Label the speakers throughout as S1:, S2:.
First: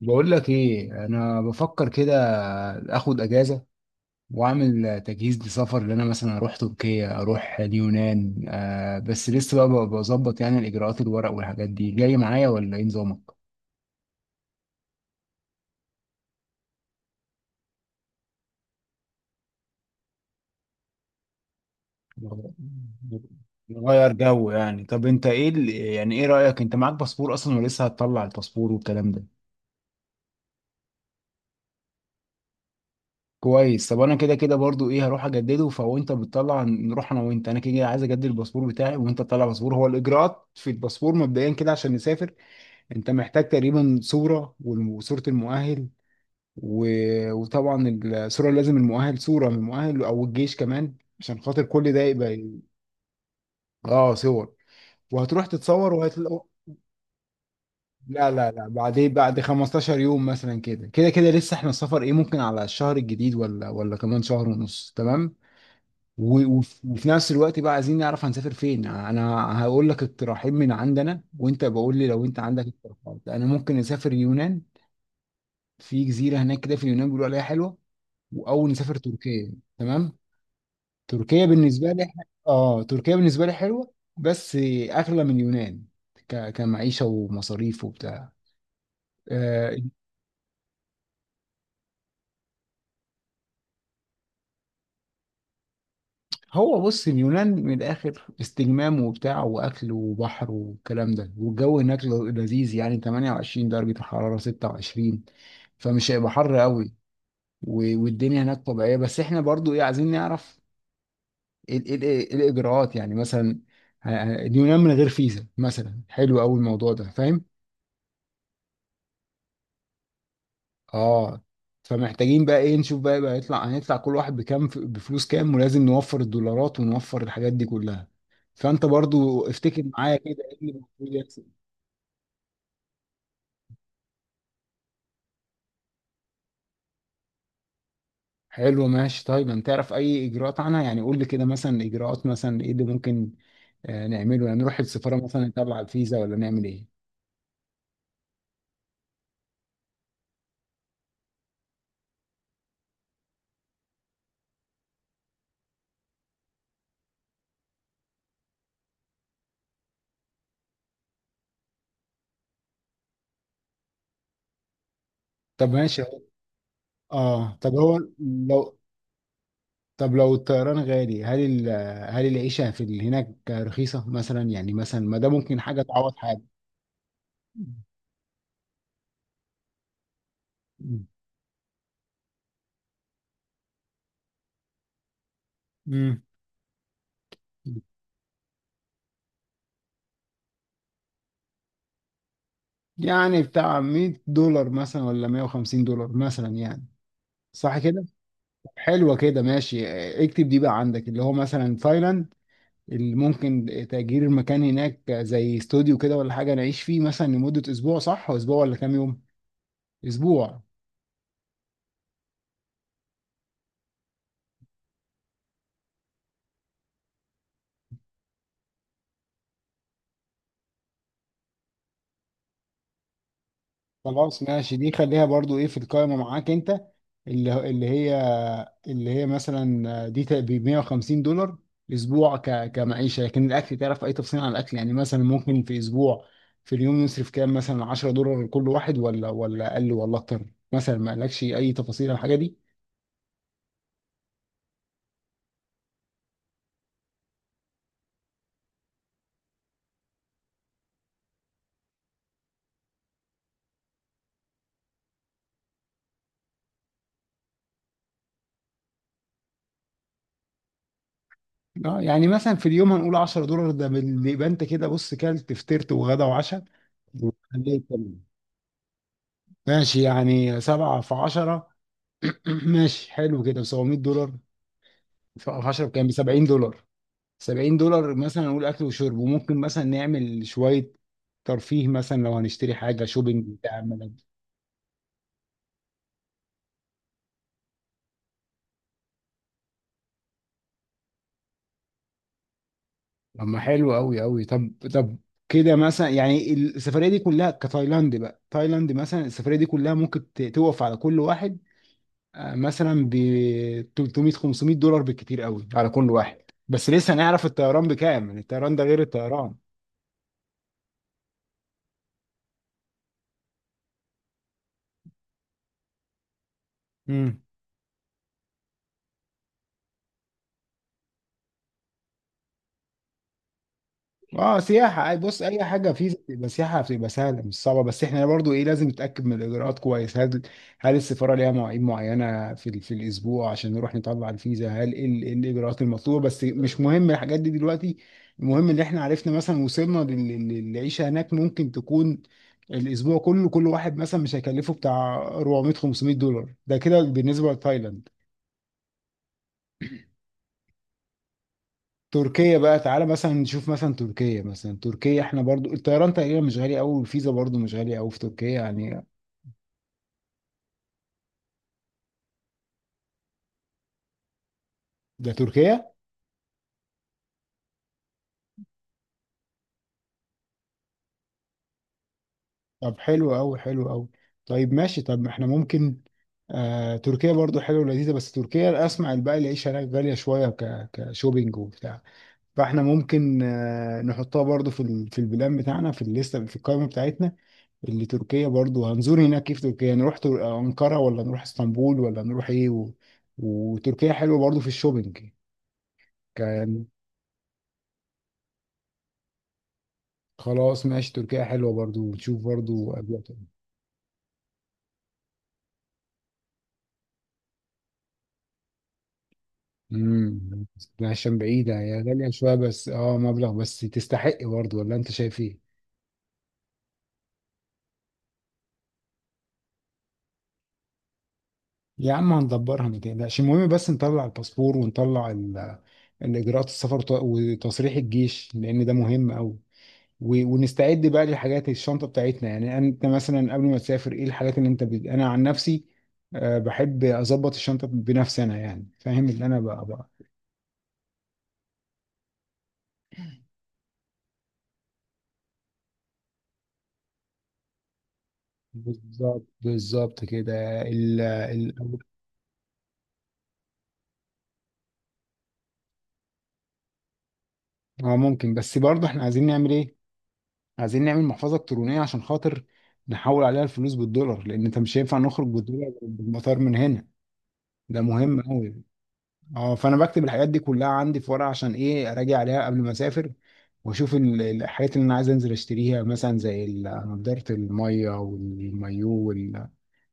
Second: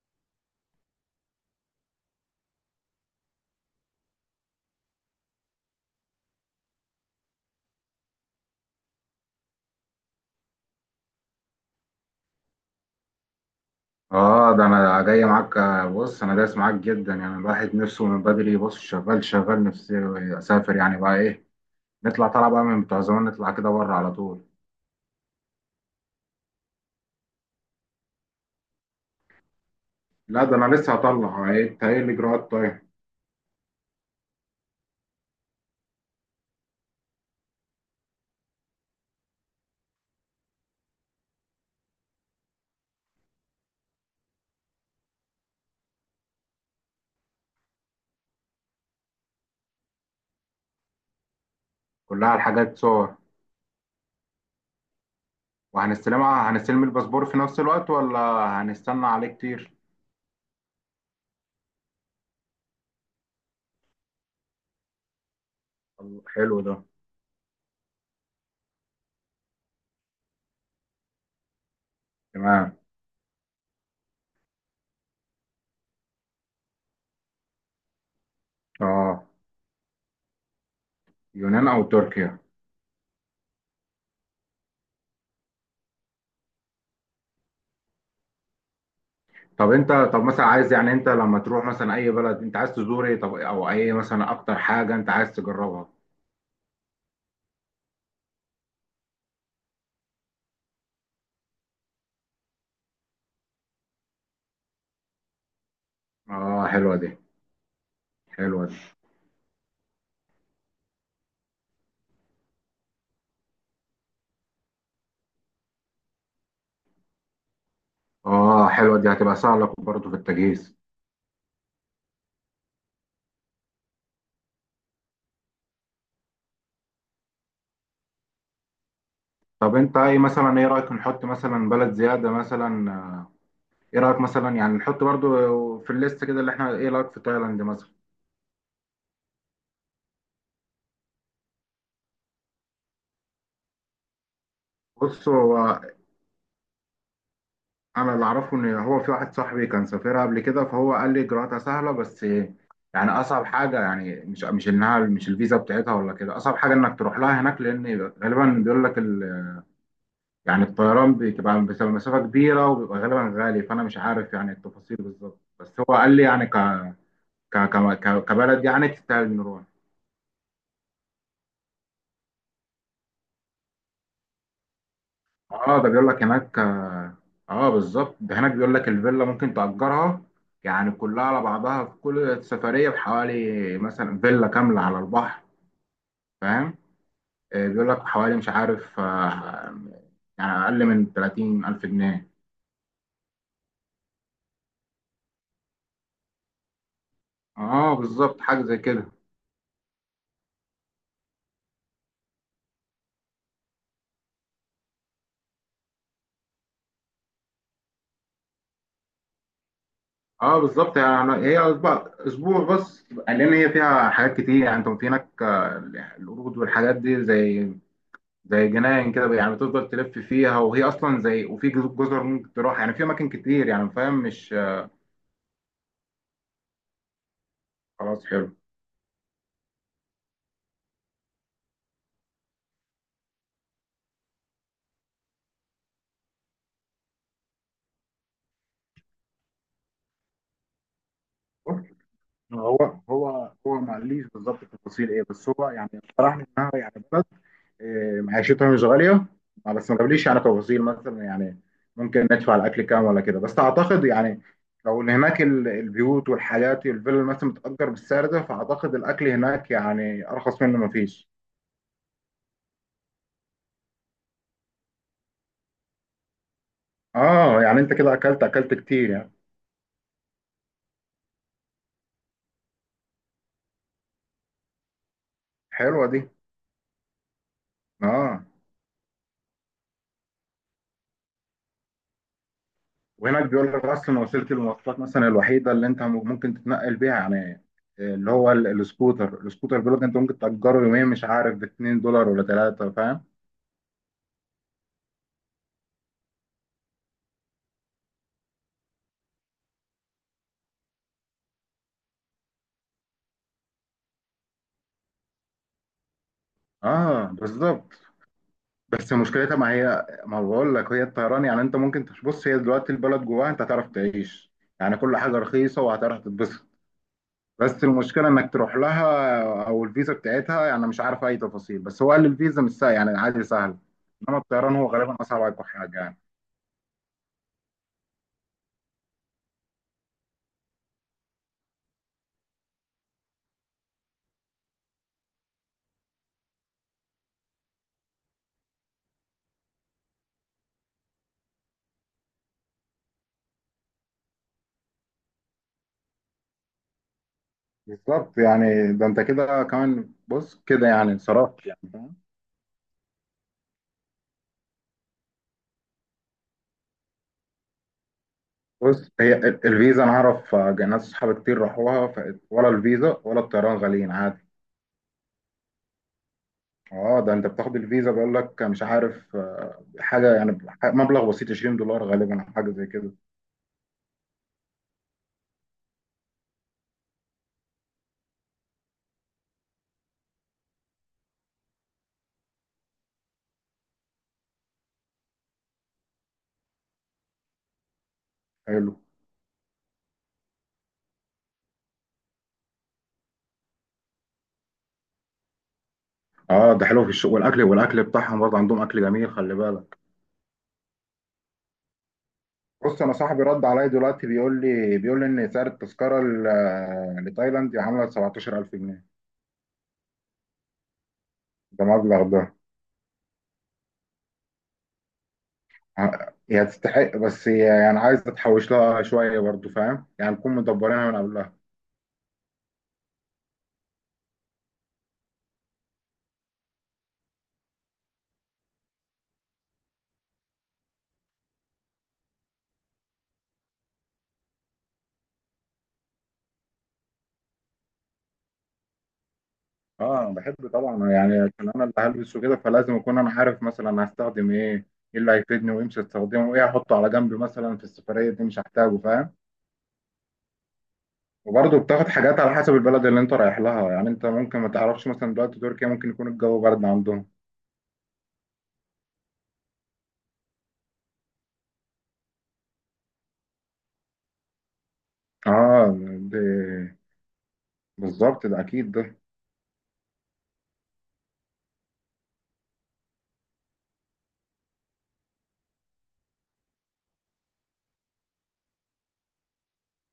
S1: بقول لك ايه؟ انا بفكر كده اخد اجازه واعمل تجهيز لسفر، اللي انا مثلا اروح تركيا، اروح اليونان. بس لسه بقى بظبط يعني الاجراءات، الورق والحاجات دي جاي معايا، ولا ايه نظامك؟
S2: اه، ده انا جاي معاك، بص انا دايس معاك جدا. يعني الواحد نفسه من بدري، بص شغال نفسي اسافر، يعني بقى ايه؟ نطلع بقى من بتوع زمان، نطلع كده بره على
S1: نغير
S2: طول.
S1: جو يعني. طب انت ايه يعني ايه رايك؟ انت معاك باسبور اصلا، ولسه هتطلع الباسبور والكلام ده؟
S2: لا، ده انا لسه هطلع. ايه إنت، ايه الاجراءات طيب؟
S1: كويس. طب انا كده كده برضو ايه، هروح اجدده. فهو انت بتطلع نروح انا وانت، انا كده كده عايز اجدد الباسبور بتاعي، وانت تطلع باسبور. هو الاجراءات في الباسبور مبدئيا كده عشان نسافر، انت محتاج تقريبا صورة، وصورة المؤهل، وطبعا الصورة، لازم المؤهل، صورة من المؤهل، او الجيش كمان، عشان خاطر كل ده
S2: كلها
S1: يبقى.
S2: الحاجات صور؟
S1: اه، صور. وهتروح تتصور وهتلاقوا.
S2: وهنستلمها هنستلم الباسبور في نفس الوقت ولا؟
S1: لا لا لا،
S2: هنستنى
S1: بعدين،
S2: عليه
S1: بعد
S2: كتير؟
S1: 15 يوم مثلا، كده كده كده لسه احنا السفر ايه، ممكن على الشهر الجديد، ولا كمان شهر ونص، تمام.
S2: طب
S1: و-
S2: حلو
S1: وف-
S2: ده،
S1: وفي نفس الوقت بقى عايزين نعرف هنسافر فين. انا هقول لك اقتراحين من عندنا، وانت بقول لي لو انت عندك
S2: تمام.
S1: اقتراحات. انا ممكن نسافر يونان، في جزيره هناك كده في اليونان بيقولوا عليها حلوه. واول نسافر
S2: اه،
S1: تركيا. تمام. تركيا
S2: يونان او
S1: بالنسبه لي،
S2: تركيا.
S1: اه تركيا بالنسبه لي حلوه، بس اغلى من اليونان، كمعيشه ومصاريف وبتاع.
S2: طب
S1: آه.
S2: انت طب مثلا عايز، يعني انت لما تروح مثلا اي بلد انت عايز تزور ايه؟ طب، او اي مثلا اكتر حاجة انت عايز تجربها؟
S1: هو بص، اليونان من الاخر استجمام وبتاع، واكل وبحر والكلام ده، والجو هناك لذيذ يعني، 28 درجه الحراره، 26، فمش هيبقى حر
S2: اه،
S1: قوي.
S2: حلوة دي.
S1: والدنيا هناك
S2: حلوة دي.
S1: طبيعيه. بس احنا برضو ايه عايزين نعرف إيه الاجراءات يعني. مثلا اليونان من غير فيزا مثلا، حلو قوي الموضوع ده، فاهم؟
S2: اه، حلوة دي، هتبقى سهلة برضه في التجهيز.
S1: اه. فمحتاجين بقى ايه نشوف بقى بقى، يطلع هنطلع كل واحد بكام، بفلوس كام، ولازم نوفر الدولارات ونوفر الحاجات دي كلها. فانت برضو
S2: طب
S1: افتكر
S2: انت
S1: معايا
S2: ايه،
S1: كده ايه
S2: مثلا ايه
S1: اللي
S2: رأيك
S1: المفروض
S2: نحط
S1: يحصل.
S2: مثلا بلد زيادة مثلا؟ ايه رأيك مثلا، يعني نحط برضه في الليست كده، اللي احنا، ايه رأيك في تايلاند مثلا؟
S1: حلو، ماشي. طيب انت تعرف اي اجراءات عنها؟ يعني قول لي كده مثلا، اجراءات، مثلا ايه اللي ممكن نعمله؟ يعني نروح السفارة
S2: بص،
S1: مثلا
S2: هو
S1: نطلع الفيزا، ولا نعمل ايه؟
S2: انا اللي اعرفه ان هو في واحد صاحبي كان سافرها قبل كده، فهو قال لي اجراءاتها سهلة بس. يعني اصعب حاجة، يعني مش انها مش الفيزا بتاعتها ولا كده، اصعب حاجة انك تروح لها هناك، لان غالبا بيقول لك يعني الطيران بتبقى مسافة كبيرة، وبيبقى غالبا غالي، فأنا مش عارف يعني التفاصيل بالظبط،
S1: طب
S2: بس هو
S1: ماشي،
S2: قال
S1: اهو.
S2: لي يعني
S1: اه طب هو
S2: كبلد
S1: لو،
S2: يعني تستاهل نروح.
S1: طب لو الطيران غالي، هل العيشة في هناك رخيصة مثلا؟ يعني مثلا ما ده ممكن حاجة
S2: اه، ده بيقول
S1: تعوض
S2: لك
S1: حاجة.
S2: هناك، بالظبط، ده هناك بيقول لك الفيلا ممكن تأجرها، يعني كلها على بعضها في كل سفرية بحوالي، مثلا فيلا كاملة على البحر،
S1: امم.
S2: فاهم؟ بيقول لك حوالي، مش عارف، يعني أقل من 30 ألف جنيه.
S1: يعني بتاع $100 مثلا، ولا $150 مثلا يعني، صح
S2: اه
S1: كده؟
S2: بالظبط، حاجة زي كده.
S1: حلوة كده، ماشي. اكتب دي بقى عندك، اللي هو مثلا تايلاند، اللي ممكن تأجير المكان هناك زي استوديو كده، ولا حاجة نعيش فيه مثلا لمدة أسبوع، صح؟ وأسبوع ولا كام يوم؟
S2: اه،
S1: أسبوع.
S2: بالظبط، يعني هي أسبوع اسبوع بس، لان هي فيها حاجات كتير، يعني انت في هناك، القرود والحاجات دي، زي جناين كده، يعني بتفضل تلف فيها، وهي اصلا زي، وفي جزر ممكن تروح، يعني في اماكن كتير، يعني فاهم
S1: خلاص،
S2: مش؟
S1: ماشي. دي خليها برضو ايه في القائمة معاك انت، اللي هي،
S2: خلاص حلو.
S1: اللي هي مثلا دي ب $150 اسبوع كمعيشة. لكن الاكل، تعرف اي تفصيل عن الاكل؟ يعني مثلا، ممكن في اسبوع، في اليوم نصرف كام، مثلا $10 لكل واحد، ولا اقل ولا اكتر مثلا؟ ما قالكش اي تفاصيل عن الحاجة دي؟
S2: هو ما قاليش بالظبط التفاصيل ايه، بس هو يعني اقترح لي انها يعني بلد، معيشتها مش غاليه، بس ما قاليش يعني تفاصيل، مثلا يعني ممكن ندفع الاكل كام ولا كده، بس اعتقد يعني لو ان هناك البيوت والحاجات والفيلا مثلا بتأجر بالسعر ده، فاعتقد الاكل هناك يعني ارخص منه ما فيش.
S1: اه، يعني مثلا في اليوم هنقول $10، يبقى انت كده بص كلت فطرت وغدا وعشاء
S2: اه، يعني
S1: وخليت.
S2: انت كده اكلت اكلت كتير يعني.
S1: ماشي يعني، سبعة في عشرة، ماشي، حلو كده، $700. هشرب كام،
S2: حلوه
S1: ب
S2: دي.
S1: $70. $70 مثلا
S2: اه،
S1: نقول اكل وشرب، وممكن مثلا نعمل شويه ترفيه، مثلا لو هنشتري حاجه شوبينج
S2: وهناك بيقول
S1: بتاع
S2: لك اصلا
S1: ملابس.
S2: وسيله المواصلات مثلا الوحيده اللي انت ممكن تتنقل بيها، يعني اللي هو السكوتر بيقول لك انت ممكن تاجره يوميا، مش عارف ب $2 ولا 3، فاهم؟
S1: طب ما حلو قوي قوي، طب طب كده مثلا يعني السفريه دي كلها كتايلاند بقى، تايلاند مثلا السفريه دي كلها ممكن توقف على كل واحد مثلا ب 300 $500 بالكتير قوي على كل واحد. بس لسه
S2: اه
S1: هنعرف الطيران
S2: بالظبط.
S1: بكام، يعني الطيران ده غير
S2: بس
S1: الطيران.
S2: مشكلتها ما هي ما بقول لك، هي الطيران يعني انت ممكن بص، هي دلوقتي البلد جواها انت هتعرف تعيش، يعني كل حاجه رخيصه وهتعرف تتبسط.
S1: مم.
S2: بس المشكله انك تروح لها، او الفيزا بتاعتها يعني مش عارف اي تفاصيل، بس هو قال الفيزا مش سهل، يعني عادي سهل. انما
S1: اه
S2: الطيران هو
S1: سياحة، اي
S2: غالبا
S1: بص
S2: اصعب
S1: اي حاجة
S2: حاجه
S1: في
S2: يعني.
S1: بتبقى سياحة بتبقى سهلة مش صعبة. بس احنا برضو ايه لازم نتأكد من الاجراءات كويس، هل، هل السفارة ليها مواعيد معينة في الاسبوع عشان نروح نطلع الفيزا؟ هل ايه إيه الاجراءات المطلوبة؟ بس مش مهم الحاجات دي دلوقتي، المهم ان احنا عرفنا، مثلا وصلنا للعيشة هناك ممكن تكون الاسبوع كله كل واحد مثلا مش هيكلفه بتاع 400 $500. ده كده بالنسبة لتايلاند.
S2: بالظبط، يعني ده انت كده كمان، بص كده يعني انصرفت، يعني فاهم.
S1: تركيا بقى، تعالى مثلا نشوف مثلا تركيا، مثلا تركيا احنا برضو الطيران تقريبا مش غالي قوي، والفيزا برضو مش غالية قوي في تركيا يعني.
S2: بص، هي الفيزا انا اعرف، ناس صحابي كتير راحوها، ولا الفيزا ولا الطيران غاليين عادي.
S1: ده تركيا.
S2: اه، ده انت بتاخد الفيزا، بيقول لك مش عارف حاجه، يعني مبلغ بسيط $20 غالبا، أو حاجه زي
S1: طب
S2: كده.
S1: حلو قوي، حلو قوي. طيب ماشي، طب ما احنا ممكن، آه تركيا برضو حلوة ولذيذة، بس تركيا اسمع بقى، العيشة هناك غالية شوية، ك كشوبينج وبتاع، فاحنا ممكن آه نحطها برضو في البلان بتاعنا، في الليستة، في القائمة بتاعتنا. اللي تركيا برضو
S2: حلو.
S1: هنزور هناك كيف تركيا، نروح أنقرة، ولا نروح اسطنبول، ولا نروح ايه، و، وتركيا حلوة برضو في الشوبينج،
S2: اه،
S1: كان.
S2: ده حلو في الشغل والاكل بتاعهم برضه عندهم اكل جميل، خلي بالك.
S1: خلاص ماشي، تركيا حلوة برضو، ونشوف برضو
S2: بص انا
S1: أجواء
S2: صاحبي
S1: تانية.
S2: رد عليا دلوقتي، بيقول لي ان سعر التذكره لتايلاند عامله 17000 جنيه.
S1: امم. عشان بعيدة
S2: ده
S1: هي،
S2: مبلغ
S1: غالية
S2: ده،
S1: شوية بس، اه مبلغ بس تستحق برضو، ولا انت شايف ايه؟
S2: هي تستحق، بس هي يعني عايز تتحوش لها شوية برضو فاهم، يعني نكون مدبرينها من قبلها.
S1: يا عم هندبرها ما تقلقش. المهم بس نطلع الباسبور، ونطلع الإجراءات السفر، وتصريح الجيش، لأن ده مهم أوي. ونستعد بقى للحاجات، الشنطه بتاعتنا يعني. انت مثلا قبل ما تسافر ايه الحاجات اللي انت انا عن نفسي بحب اظبط الشنطه بنفسي انا، يعني فاهم اللي انا بقى.
S2: اه، انا بحب طبعا، يعني عشان انا اللي هلبسه كده، فلازم اكون انا عارف مثلا أنا هستخدم ايه، ايه اللي هيفيدني وامشي استخدمه، وايه هحطه على جنب مثلا في السفرية دي مش هحتاجه فاهم.
S1: بالظبط بالظبط كده، ال.
S2: وبرضه بتاخد حاجات على حسب البلد اللي انت رايح لها، يعني انت ممكن ما تعرفش، مثلا دلوقتي تركيا ممكن يكون الجو برد عندهم.
S1: اه ممكن، بس برضه احنا عايزين نعمل ايه؟ عايزين نعمل محفظه الكترونيه، عشان خاطر نحول عليها الفلوس بالدولار، لان انت مش هينفع نخرج
S2: اه
S1: بالدولار
S2: دي.
S1: بالمطار من هنا. ده مهم
S2: بالظبط، ده
S1: قوي.
S2: اكيد ده.
S1: اه فانا بكتب الحاجات دي كلها عندي في ورقه، عشان ايه اراجع عليها قبل ما اسافر، واشوف الحاجات اللي انا عايز انزل اشتريها مثلا، زي نضاره الميه والمايو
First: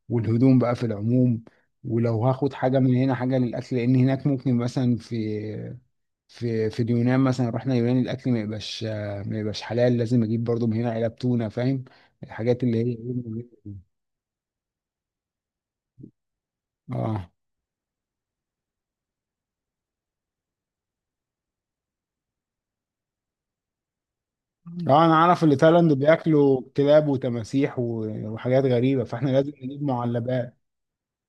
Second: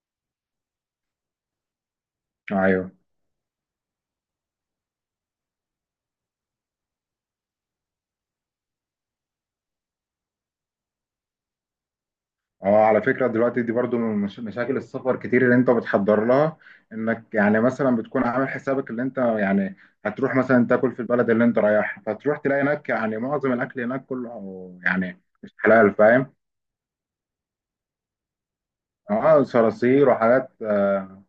S1: والهدوم بقى في العموم. ولو هاخد حاجه
S2: ايوه.
S1: من هنا، حاجه للاكل، لان هناك ممكن مثلا في، في اليونان مثلا، رحنا اليونان، الاكل ما يبقاش حلال، لازم اجيب برضو من هنا علب تونه، فاهم؟ الحاجات اللي هي
S2: اه، على فكرة دلوقتي
S1: ايه.
S2: دي برضو من مشاكل السفر كتير اللي انت بتحضر لها، انك
S1: اه،
S2: يعني مثلا بتكون عامل حسابك، اللي انت يعني هتروح مثلا تاكل في البلد اللي انت رايحها، فتروح تلاقي هناك يعني معظم الاكل هناك كله
S1: اه انا
S2: يعني
S1: عارف
S2: مش
S1: اللي تايلاند
S2: حلال فاهم.
S1: بياكلوا كلاب وتماسيح وحاجات غريبه، فاحنا
S2: اه،
S1: لازم نجيب
S2: صراصير وحاجات،
S1: معلبات.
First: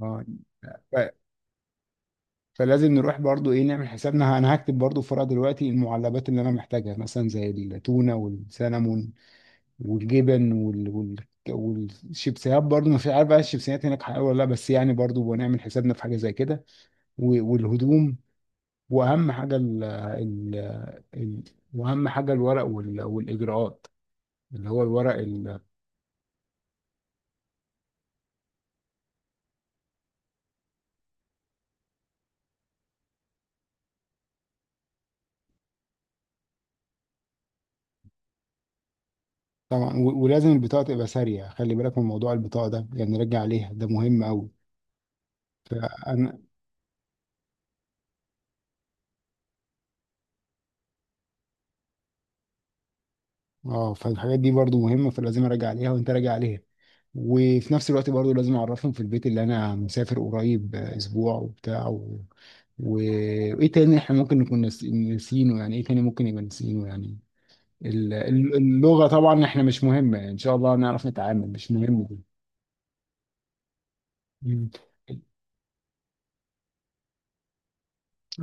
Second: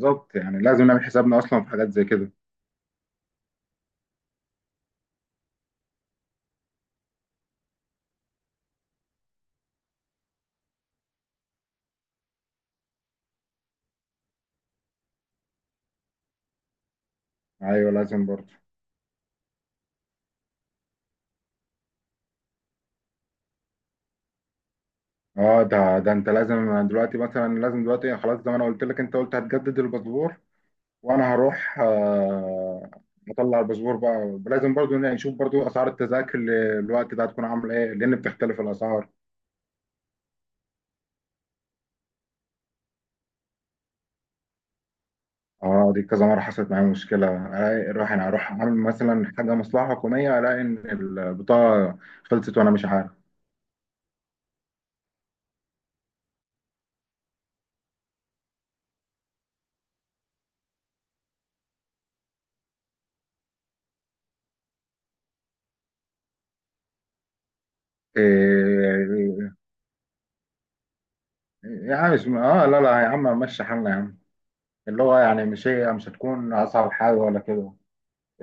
S1: اه،
S2: يعني لازم نعمل
S1: ف-
S2: حسابنا اصلا في حاجات زي كده.
S1: فلازم نروح برضو ايه نعمل حسابنا. انا هكتب برضو في ورقه دلوقتي المعلبات اللي انا محتاجها، مثلا زي التونه والسلمون والجبن والشيبسيهات برضو، ما في عارف بقى الشيبسيهات هناك حلوه ولا لا، بس يعني برضو هنعمل حسابنا في حاجه زي كده. و،
S2: ايوه
S1: والهدوم،
S2: لازم برضو.
S1: واهم حاجه ال... واهم حاجه الورق والاجراءات، اللي هو الورق.
S2: اه، ده انت لازم، دلوقتي مثلا لازم دلوقتي خلاص، زي ما انا قلت لك، انت قلت هتجدد الباسبور، وانا هروح مطلع الباسبور بقى. لازم برضو يعني نشوف برضو اسعار التذاكر الوقت ده هتكون عامله ايه، لان بتختلف الاسعار.
S1: طبعا. ولازم البطاقة تبقى سارية، خلي بالك من موضوع البطاقة ده، يعني نرجع عليها، ده مهم أوي.
S2: اه، دي كذا
S1: فأنا،
S2: مره حصلت معايا مشكله، الاقي اروح انا اروح اعمل مثلا حاجه مصلحه حكوميه، الاقي ان البطاقه خلصت وانا مش عارف.
S1: اه فالحاجات دي برضو مهمة، فلازم أراجع عليها وأنت راجع عليها. وفي نفس الوقت برضو لازم أعرفهم في البيت اللي أنا مسافر قريب، أسبوع وبتاع، و، و... وإيه تاني إحنا ممكن نكون ناسينه؟ يعني إيه تاني ممكن يبقى ناسينه يعني. اللغة طبعا
S2: إيه
S1: إحنا مش مهمة، يعني إن شاء الله نعرف نتعامل، مش مهم
S2: يعني
S1: دي.
S2: مش لا لا يا عم، مشي حالنا يا عم،
S1: مم.
S2: اللي هو يعني مش هي مش هتكون اصعب حاجه ولا كده.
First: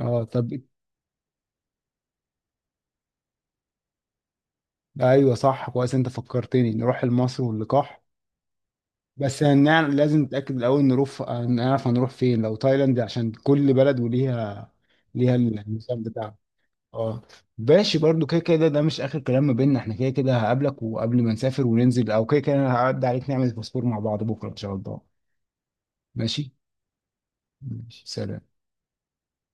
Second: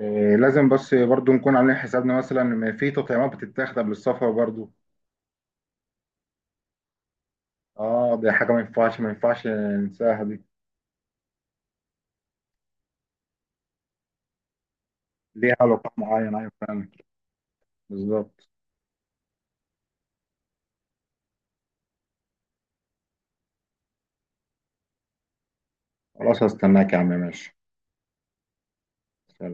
S1: اه طب،
S2: لازم بس برضو نكون عاملين حسابنا مثلا إن في تطعيمات بتتاخد قبل السفر برضو.
S1: ايوه صح، كويس انت فكرتني، نروح لمصر واللقاح.
S2: اه، دي حاجة ما ينفعش ما
S1: بس
S2: ينفعش
S1: هنعرف، لازم
S2: ننساها دي.
S1: نتأكد الأول، نروح نعرف هنروح فين لو تايلاند، عشان كل بلد وليها، ليها
S2: ليها علاقة
S1: النظام
S2: معين،
S1: بتاعها.
S2: ايوه فعلا.
S1: اه، ماشي. برضو كده
S2: بالظبط.
S1: كده ده مش آخر كلام ما بيننا احنا، كده كده هقابلك، وقبل ما نسافر وننزل، أو كده كده أنا هعدي عليك نعمل باسبور مع بعض بكرة إن شاء الله.
S2: خلاص،
S1: ماشي.
S2: هستناك يا عم، ماشي.
S1: ماشي، سلام.
S2: سلام.